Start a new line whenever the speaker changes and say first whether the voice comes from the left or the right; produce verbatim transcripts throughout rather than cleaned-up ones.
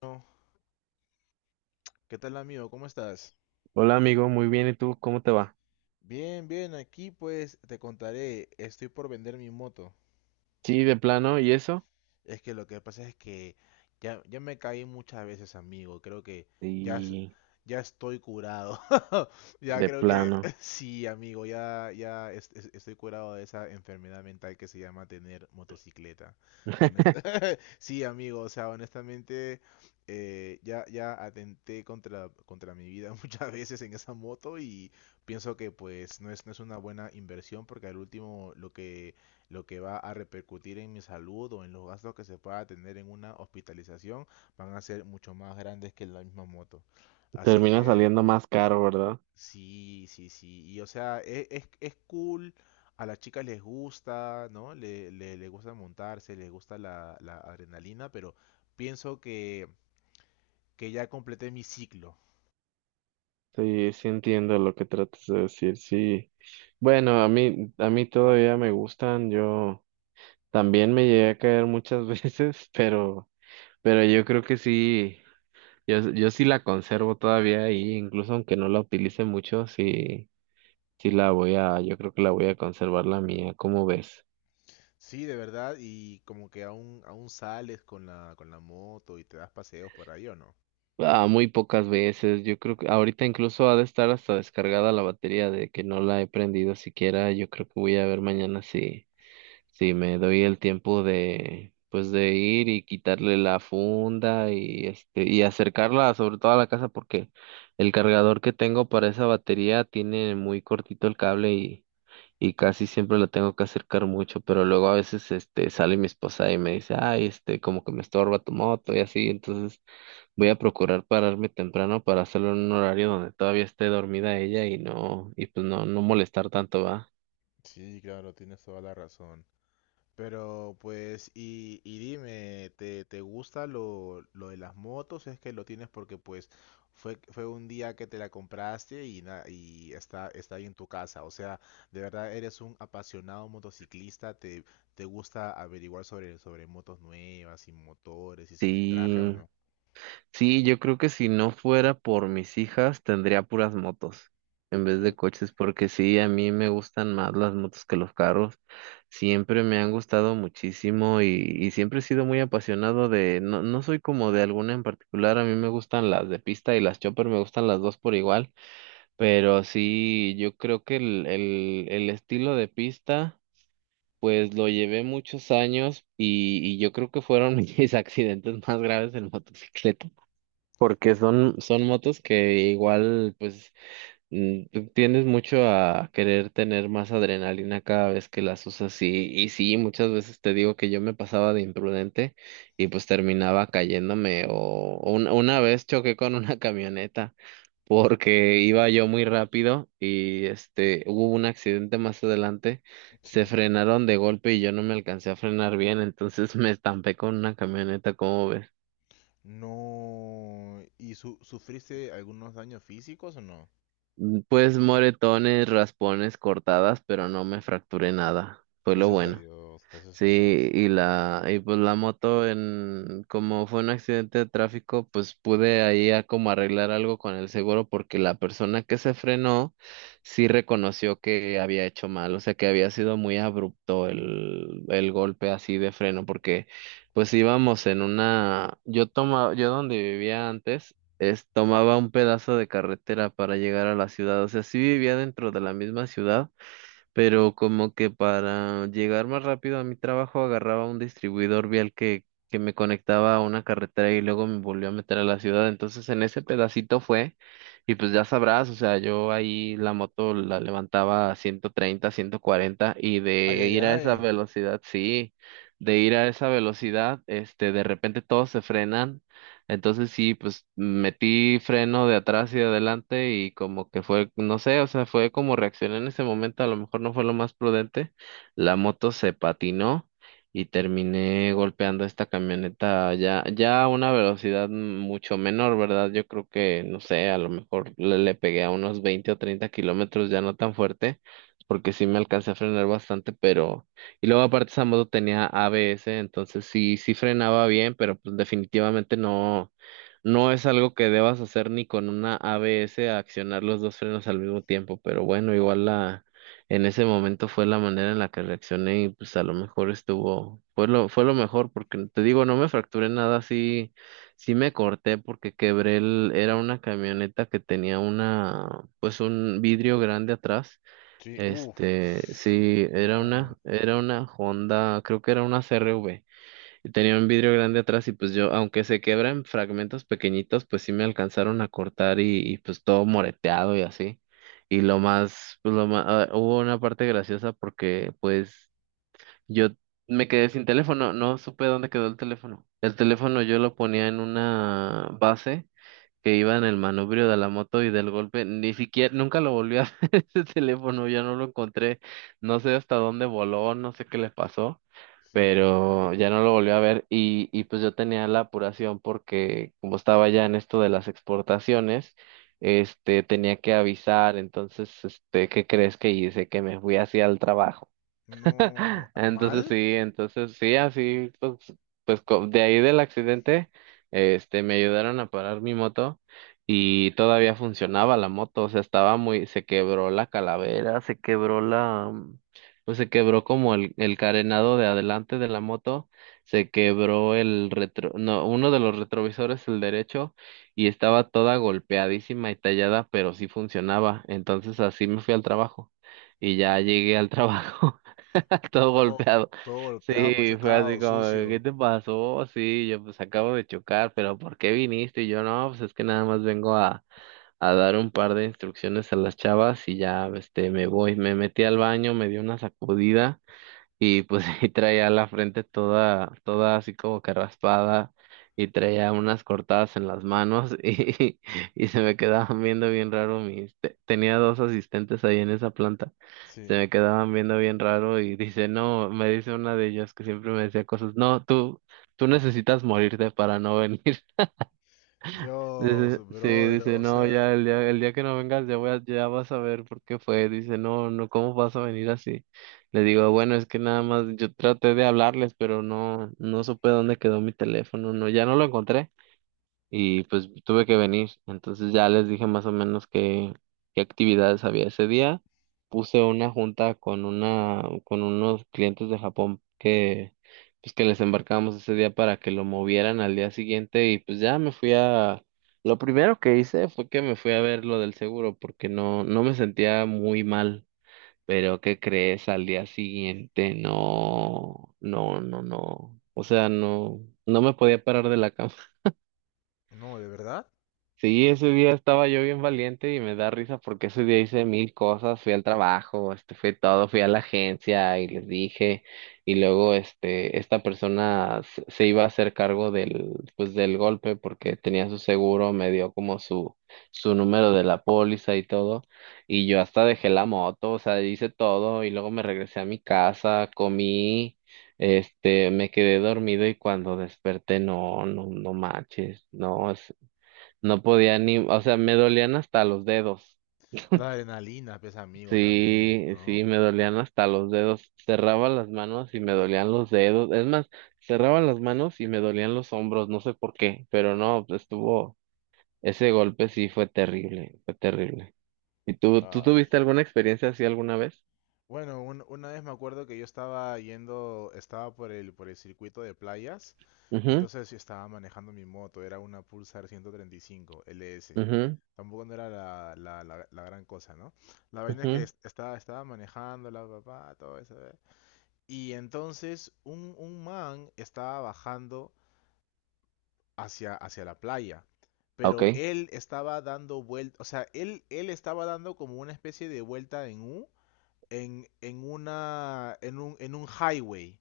left: Bueno, ¿qué tal amigo? ¿Cómo estás?
right: Hola amigo, muy bien, ¿y tú? ¿Cómo te va?
left: Bien, bien, aquí pues te contaré, estoy por vender mi moto.
right: Sí, de plano, ¿y eso?
left: Es que lo que pasa es que ya, ya me caí muchas veces, amigo. Creo que ya, es-
right: Sí,
left: ya estoy curado. Ya
right: de
left: creo que
right: plano.
left: sí, amigo. Ya, ya es- es- estoy curado de esa enfermedad mental que se llama tener motocicleta. Honest- Sí, amigo. O sea, honestamente, eh, ya, ya atenté contra, contra mi vida muchas veces en esa moto y pienso que pues no es, no es una buena inversión porque al último lo que lo que va a repercutir en mi salud o en los gastos que se pueda tener en una hospitalización van a ser mucho más grandes que la misma moto. Así
right: Termina
left: que
right: saliendo más caro, ¿verdad?
left: sí, sí, sí. Y o sea, e- es, es cool. A las chicas les gusta, ¿no? Le, le, le gusta montarse, les gusta la, la adrenalina, pero pienso que, que ya completé mi ciclo.
right: Sí, sí entiendo lo que tratas de decir, sí. Bueno, a mí, a mí todavía me gustan, yo también me llegué a caer muchas veces, pero, pero yo creo que sí, yo, yo sí la conservo todavía y incluso aunque no la utilice mucho, sí, sí la voy a, yo creo que la voy a conservar la mía, ¿cómo ves?
left: Sí, de verdad, y como que aún, aún sales con la, con la moto y te das paseos por ahí, ¿o no?
right: Ah, muy pocas veces. Yo creo que ahorita incluso ha de estar hasta descargada la batería de que no la he prendido siquiera. Yo creo que voy a ver mañana si, si me doy el tiempo de, pues de ir y quitarle la funda y este, y acercarla sobre todo a la casa porque el cargador que tengo para esa batería tiene muy cortito el cable y, y casi siempre lo tengo que acercar mucho, pero luego a veces este sale mi esposa y me dice, ay, este, como que me estorba tu moto y así. Entonces voy a procurar pararme temprano para hacerlo en un horario donde todavía esté dormida ella y no, y pues no, no molestar tanto, ¿va?
left: Sí, claro, tienes toda la razón. Pero pues, y, y dime, ¿te, te gusta lo, lo de las motos? Es que lo tienes porque pues fue, fue un día que te la compraste y, na- y está, está ahí en tu casa. O sea, de verdad eres un apasionado motociclista, ¿te, te gusta averiguar sobre, sobre motos nuevas y motores y cilindraje o
right: Sí,
left: no?
right: sí, yo creo que si no fuera por mis hijas, tendría puras motos en vez
left: Eh,
right: de coches, porque sí, a mí me gustan más las motos que los carros. Siempre me han gustado muchísimo y, y siempre he sido muy apasionado de, no, no soy como de alguna en particular, a mí me gustan las de pista y las chopper, me gustan las dos por igual. Pero sí, yo creo que el, el, el estilo de pista, pues lo llevé muchos años y, y yo creo que fueron mis accidentes más graves en motocicleta, porque son, son motos que igual, pues, mm, tú tiendes mucho a querer tener más adrenalina cada vez que las usas y, y sí, muchas veces te digo que yo me pasaba de imprudente y pues terminaba cayéndome o o una una vez choqué con una camioneta porque iba yo muy rápido y este hubo un accidente más adelante, se
left: sí.
right: frenaron de golpe y yo no me alcancé a frenar bien, entonces me estampé con una camioneta, ¿cómo ves?
left: No. ¿Y su- sufriste algunos daños físicos o no?
right: Mm, Pues moretones, raspones, cortadas, pero no me fracturé nada, fue lo
left: Gracias a
right: bueno.
left: Dios, gracias a
right: Sí,
left: Dios.
right: y la, y pues la moto en, como fue un accidente de tráfico, pues pude ahí a como arreglar algo con el seguro porque la persona que se frenó sí reconoció que había hecho mal, o sea que había sido muy abrupto el, el golpe así de freno porque pues íbamos en una, yo tomaba, yo donde vivía antes, es, tomaba un pedazo de carretera para llegar a la ciudad, o sea sí vivía dentro de la misma ciudad pero como que para llegar más rápido a mi trabajo agarraba un distribuidor vial que, que me conectaba a una carretera y luego me volvió a meter a la ciudad. Entonces en ese pedacito fue, y pues ya sabrás, o sea, yo ahí la moto la levantaba a ciento treinta, ciento cuarenta y
left: Ay,
right: de
left: ay,
right: ir a esa
left: ay.
right: velocidad, sí, de ir a esa velocidad, este, de repente todos se frenan, entonces sí, pues metí freno de atrás y de adelante y como que fue, no sé, o sea, fue como reaccioné en ese momento, a lo mejor no fue lo más prudente. La moto se patinó y terminé golpeando esta camioneta ya, ya a una velocidad mucho menor, ¿verdad? Yo creo que, no sé, a lo mejor le, le pegué a unos veinte o treinta kilómetros, ya no tan fuerte, porque sí me alcancé a frenar bastante. Pero y luego aparte esa moto tenía A B S, entonces sí, sí frenaba bien, pero pues definitivamente no, no es algo que debas hacer ni con una A B S, accionar los dos frenos al mismo tiempo. Pero bueno, igual la, en ese momento fue la manera en la que reaccioné y pues a lo mejor estuvo, fue lo, fue lo mejor, porque te digo, no me fracturé nada, sí, sí me corté porque quebré el, era una, camioneta que tenía una, pues un vidrio grande atrás,
left: Sí,
right: este,
left: uff.
right: sí, era
left: No,
right: una, era una Honda, creo que era una C R V, y tenía un vidrio grande atrás y pues yo, aunque se quebra en fragmentos pequeñitos, pues sí me alcanzaron a cortar y, y, pues todo moreteado y así. Y lo más, pues lo más, ah, hubo una parte graciosa porque pues yo me quedé sin teléfono, no supe dónde quedó el teléfono. El teléfono yo lo ponía en una base que iba en el manubrio de la moto y del golpe, ni siquiera, nunca lo volví a ver ese teléfono, ya no lo encontré, no sé hasta dónde voló, no sé qué le pasó,
left: sí.
right: pero ya no lo volví a ver y, y pues yo tenía la apuración porque como estaba ya en esto de las exportaciones, este, tenía que avisar. Entonces, este, ¿qué crees que hice? Que me fui hacia el trabajo.
left: No,
right: Entonces
left: mal.
right: sí, entonces sí, así, pues, pues co- de ahí del accidente, este, me ayudaron a parar mi moto y todavía funcionaba la moto, o sea, estaba muy, se quebró la calavera, se quebró la, mm, pues se quebró como el, el carenado de adelante de la moto, se quebró el retro, no, uno de los retrovisores, el derecho, y estaba toda golpeadísima y tallada, pero sí funcionaba, entonces así me fui al trabajo y ya llegué al trabajo. todo
left: Todo,
right: golpeado.
left: todo golpeado,
right: Sí, fue así
left: machucado,
right: como, ¿qué
left: sucio.
right: te pasó? Sí, yo pues acabo de chocar, pero ¿por qué viniste? Y yo no, pues es que nada más vengo a, a dar un par de instrucciones a las chavas y ya, este, me voy. Me metí al baño, me dio una sacudida y pues y traía la frente toda, toda así como que raspada y traía unas cortadas en las manos y, y se me quedaban viendo bien raro mis, te- tenía dos asistentes ahí en esa planta, se
left: Sí.
right: me quedaban viendo bien raro y dice, no, me dice una de ellas que siempre me decía cosas, no, tú, tú necesitas morirte para no venir.
left: Dios,
right: Dice- sí,
left: brother,
right: dice,
left: o
right: no,
left: sea,
right: ya el día, el día que no vengas ya voy a- ya vas a ver por qué fue. Dice, no, no, ¿cómo vas a venir así? Le digo, bueno, es que nada más yo traté de hablarles, pero no, no supe dónde quedó mi teléfono, no, ya no lo encontré y pues tuve que venir. Entonces ya les dije más o menos qué, qué, actividades había ese día. Puse una junta con una, con unos clientes de Japón que, pues que les embarcamos ese día para que lo movieran al día siguiente y pues ya me fui a, lo primero que hice fue que me fui a ver lo del seguro porque no, no me sentía muy mal. Pero ¿qué crees? Al día siguiente, no, no, no, no. O sea, no, no me podía parar de la cama.
left: no, de verdad.
right: Sí, ese día estaba yo bien valiente y me da risa porque ese día hice mil cosas, fui al trabajo, este, fui todo, fui a la agencia y les dije, y luego este, esta persona se se iba a hacer cargo del, pues del golpe porque tenía su seguro, me dio como su, su número de la póliza y todo, y yo hasta dejé la moto, o sea, hice todo, y luego me regresé a mi casa, comí, este, me quedé dormido y cuando desperté, no, no, no manches, no, no podía ni, o sea, me dolían hasta los dedos.
left: La adrenalina, pesa amigo, también,
right: Sí,
left: ¿no?
right: sí, me dolían hasta los dedos. Cerraba las manos y me dolían los dedos. Es más, cerraba las manos y me dolían los hombros, no sé por qué, pero no, pues, estuvo, ese golpe sí fue terrible, fue terrible. ¿Y tú, tú tuviste alguna experiencia así alguna vez?
left: Bueno, un- una vez me acuerdo que yo estaba yendo, estaba por el, por el circuito de playas, y
right: Mhm,
left: entonces yo estaba manejando mi moto, era una Pulsar ciento treinta y cinco L S.
right: mhm,
left: Tampoco no era la, la, la- la gran cosa, ¿no? La vaina es que
right: mhm.
left: es- estaba, estaba manejando la papá, todo eso. ¿Eh? Y entonces un, un man estaba bajando hacia, hacia la playa, pero
right: Okay.
left: él estaba dando vuelta, o sea, él, él estaba dando como una especie de vuelta en U en, en, una, en, un, en un highway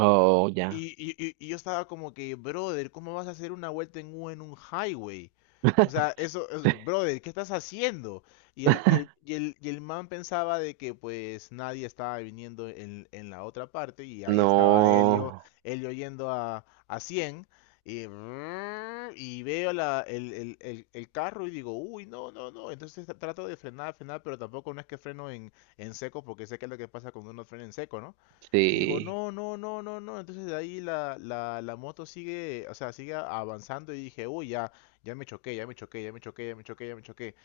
right: Oh, ya.
left: y, y- y- y yo estaba como que, brother, ¿cómo vas a hacer una vuelta en U en un highway? O sea, eso, es- brother, ¿qué estás haciendo? Y el, y el, y el, y el man pensaba de que pues nadie estaba viniendo en, en la otra parte y ahí
right: No,
left: estaba Helio, Helio yendo a, a cien y, brrr, y veo la, el, el, el, el carro y digo, uy, no, no, no. Entonces tra- trato de frenar, frenar, pero tampoco no es que freno en, en seco porque sé que es lo que pasa cuando uno frena en seco, ¿no? Y digo,
right: sí.
left: no, no, no, no, no. Entonces de ahí la, la, la moto sigue, o sea, sigue avanzando y dije, uy, ya, ya me choqué, ya me choqué, ya me choqué, ya me choqué, ya me choqué.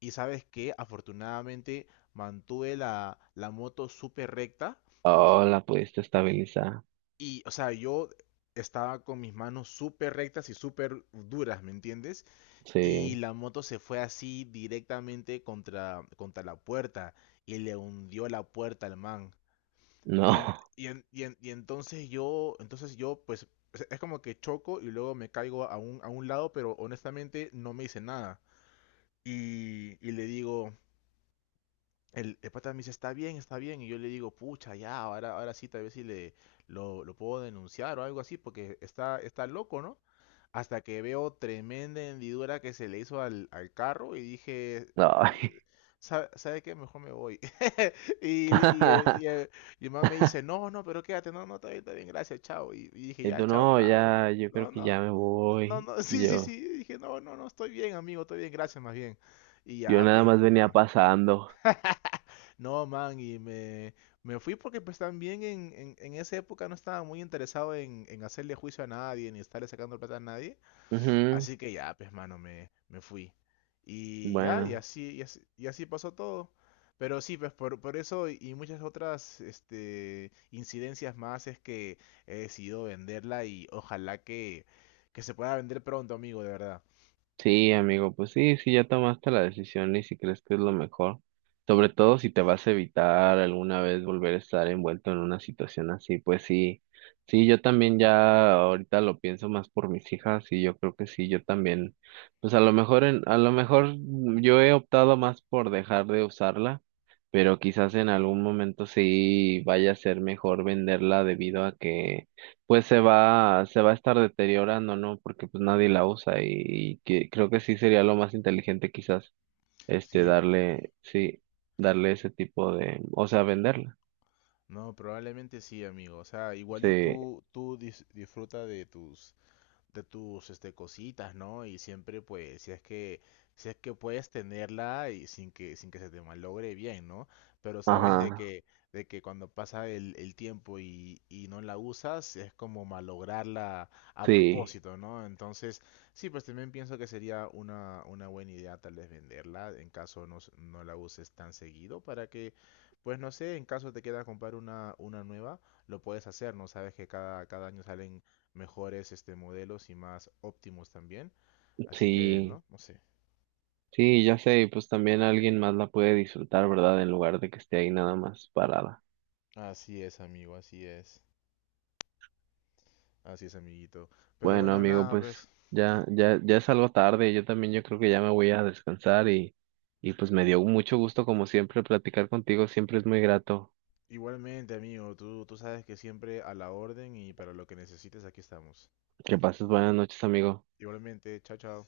left: Y sabes qué, afortunadamente mantuve la, la moto súper recta
right: Oh, la pudiste estabilizar.
left: y, o sea, yo estaba con mis manos súper rectas y súper duras, ¿me entiendes? Y
right: Sí.
left: la moto se fue así directamente contra, contra la puerta y le hundió la puerta al man.
right: No,
left: Y, en- y, en- y, en- y entonces yo, entonces yo, pues, es es como que choco y luego me caigo a un, a un lado, pero honestamente no me hice nada. Y, y le digo, el, el pata me dice, está bien, está bien. Y yo le digo, pucha, ya, ahora, ahora sí, tal vez sí le, lo, lo puedo denunciar o algo así, porque está, está loco, ¿no? Hasta que veo tremenda hendidura que se le hizo al, al carro y dije,
right: no.
left: eh, ¿sabe, sabe qué? Mejor me voy. Y, y, el- y, el- y el man me dice, no, no, pero quédate, no, no, está bien, está bien, gracias, chao. Y, y dije, ya,
right: Entonces
left: chao,
right: no,
left: pa. Me fue.
right: ya, yo
left: No,
right: creo que
left: no,
right: ya me
left: no,
right: voy.
left: no, sí, sí, sí.
right: Yo,
left: Y dije, no, no, no, estoy bien, amigo, estoy bien, gracias, más bien. Y
right: yo
left: ya,
right: nada
left: pues,
right: más
left: me
right: venía
left: fui.
right: pasando.
left: No, man, y me, me fui porque pues también en, en, en esa época no estaba muy interesado en, en hacerle juicio a nadie, ni estarle sacando plata a nadie.
right: Ujú.
left: Así que ya, pues mano, me, me fui. Y ya, y
right: Bueno.
left: así, y así, y así pasó todo. Pero sí, pues por, por eso y y muchas otras este, incidencias más es que he decidido venderla y ojalá que, que se pueda vender pronto, amigo, de verdad.
right: Sí, amigo, pues sí, sí, ya tomaste la decisión y si crees que es lo mejor, sobre todo si te vas a evitar alguna vez volver a estar envuelto en una situación así, pues sí, sí, yo también ya ahorita lo pienso más por mis hijas y yo creo que sí, yo también, pues a lo mejor, en, a lo mejor mm, yo he optado más por dejar de usarla, pero quizás en algún momento sí vaya a ser mejor venderla debido a que pues se va, se va a estar deteriorando, ¿no? Porque pues nadie la usa y, y que creo que sí sería lo más inteligente quizás, este,
left: Sí,
right: darle, sí, darle ese tipo de, o sea, venderla.
left: no, probablemente sí, amigo. O sea, igual
right: Sí,
left: y tú, tú dis- disfruta de tus de tus este cositas, ¿no? Y siempre pues si es que si es que puedes tenerla y sin que sin que se te malogre bien, ¿no? Pero sabes de
right: ajá,
left: que de que cuando pasa el, el tiempo y, y no la usas es como malograrla a
right: sí,
left: propósito, ¿no? Entonces, sí, pues también pienso que sería una una buena idea tal vez venderla en caso no s- no la uses tan seguido para que pues no sé, en caso te queda comprar una, una nueva, lo puedes hacer, ¿no? Sabes que cada, cada año salen mejores este modelos y más óptimos también. Así que,
right: sí,
left: ¿no? No sé.
right: sí, ya sé, y pues también alguien más la puede disfrutar, ¿verdad? En lugar de que esté ahí nada más parada.
left: Así es, amigo, así es. Así es, amiguito. Pero
right: Bueno,
left: bueno,
right: amigo,
left: nada,
right: pues
left: pues
right: ya, ya, ya es algo tarde, yo también yo creo que ya me voy a descansar y, y pues me dio mucho gusto como siempre platicar contigo, siempre es muy grato.
left: igualmente, amigo, tú, tú sabes que siempre a la orden y para lo que necesites aquí estamos.
right: Que pases buenas noches, amigo.
left: Igualmente, chao, chao.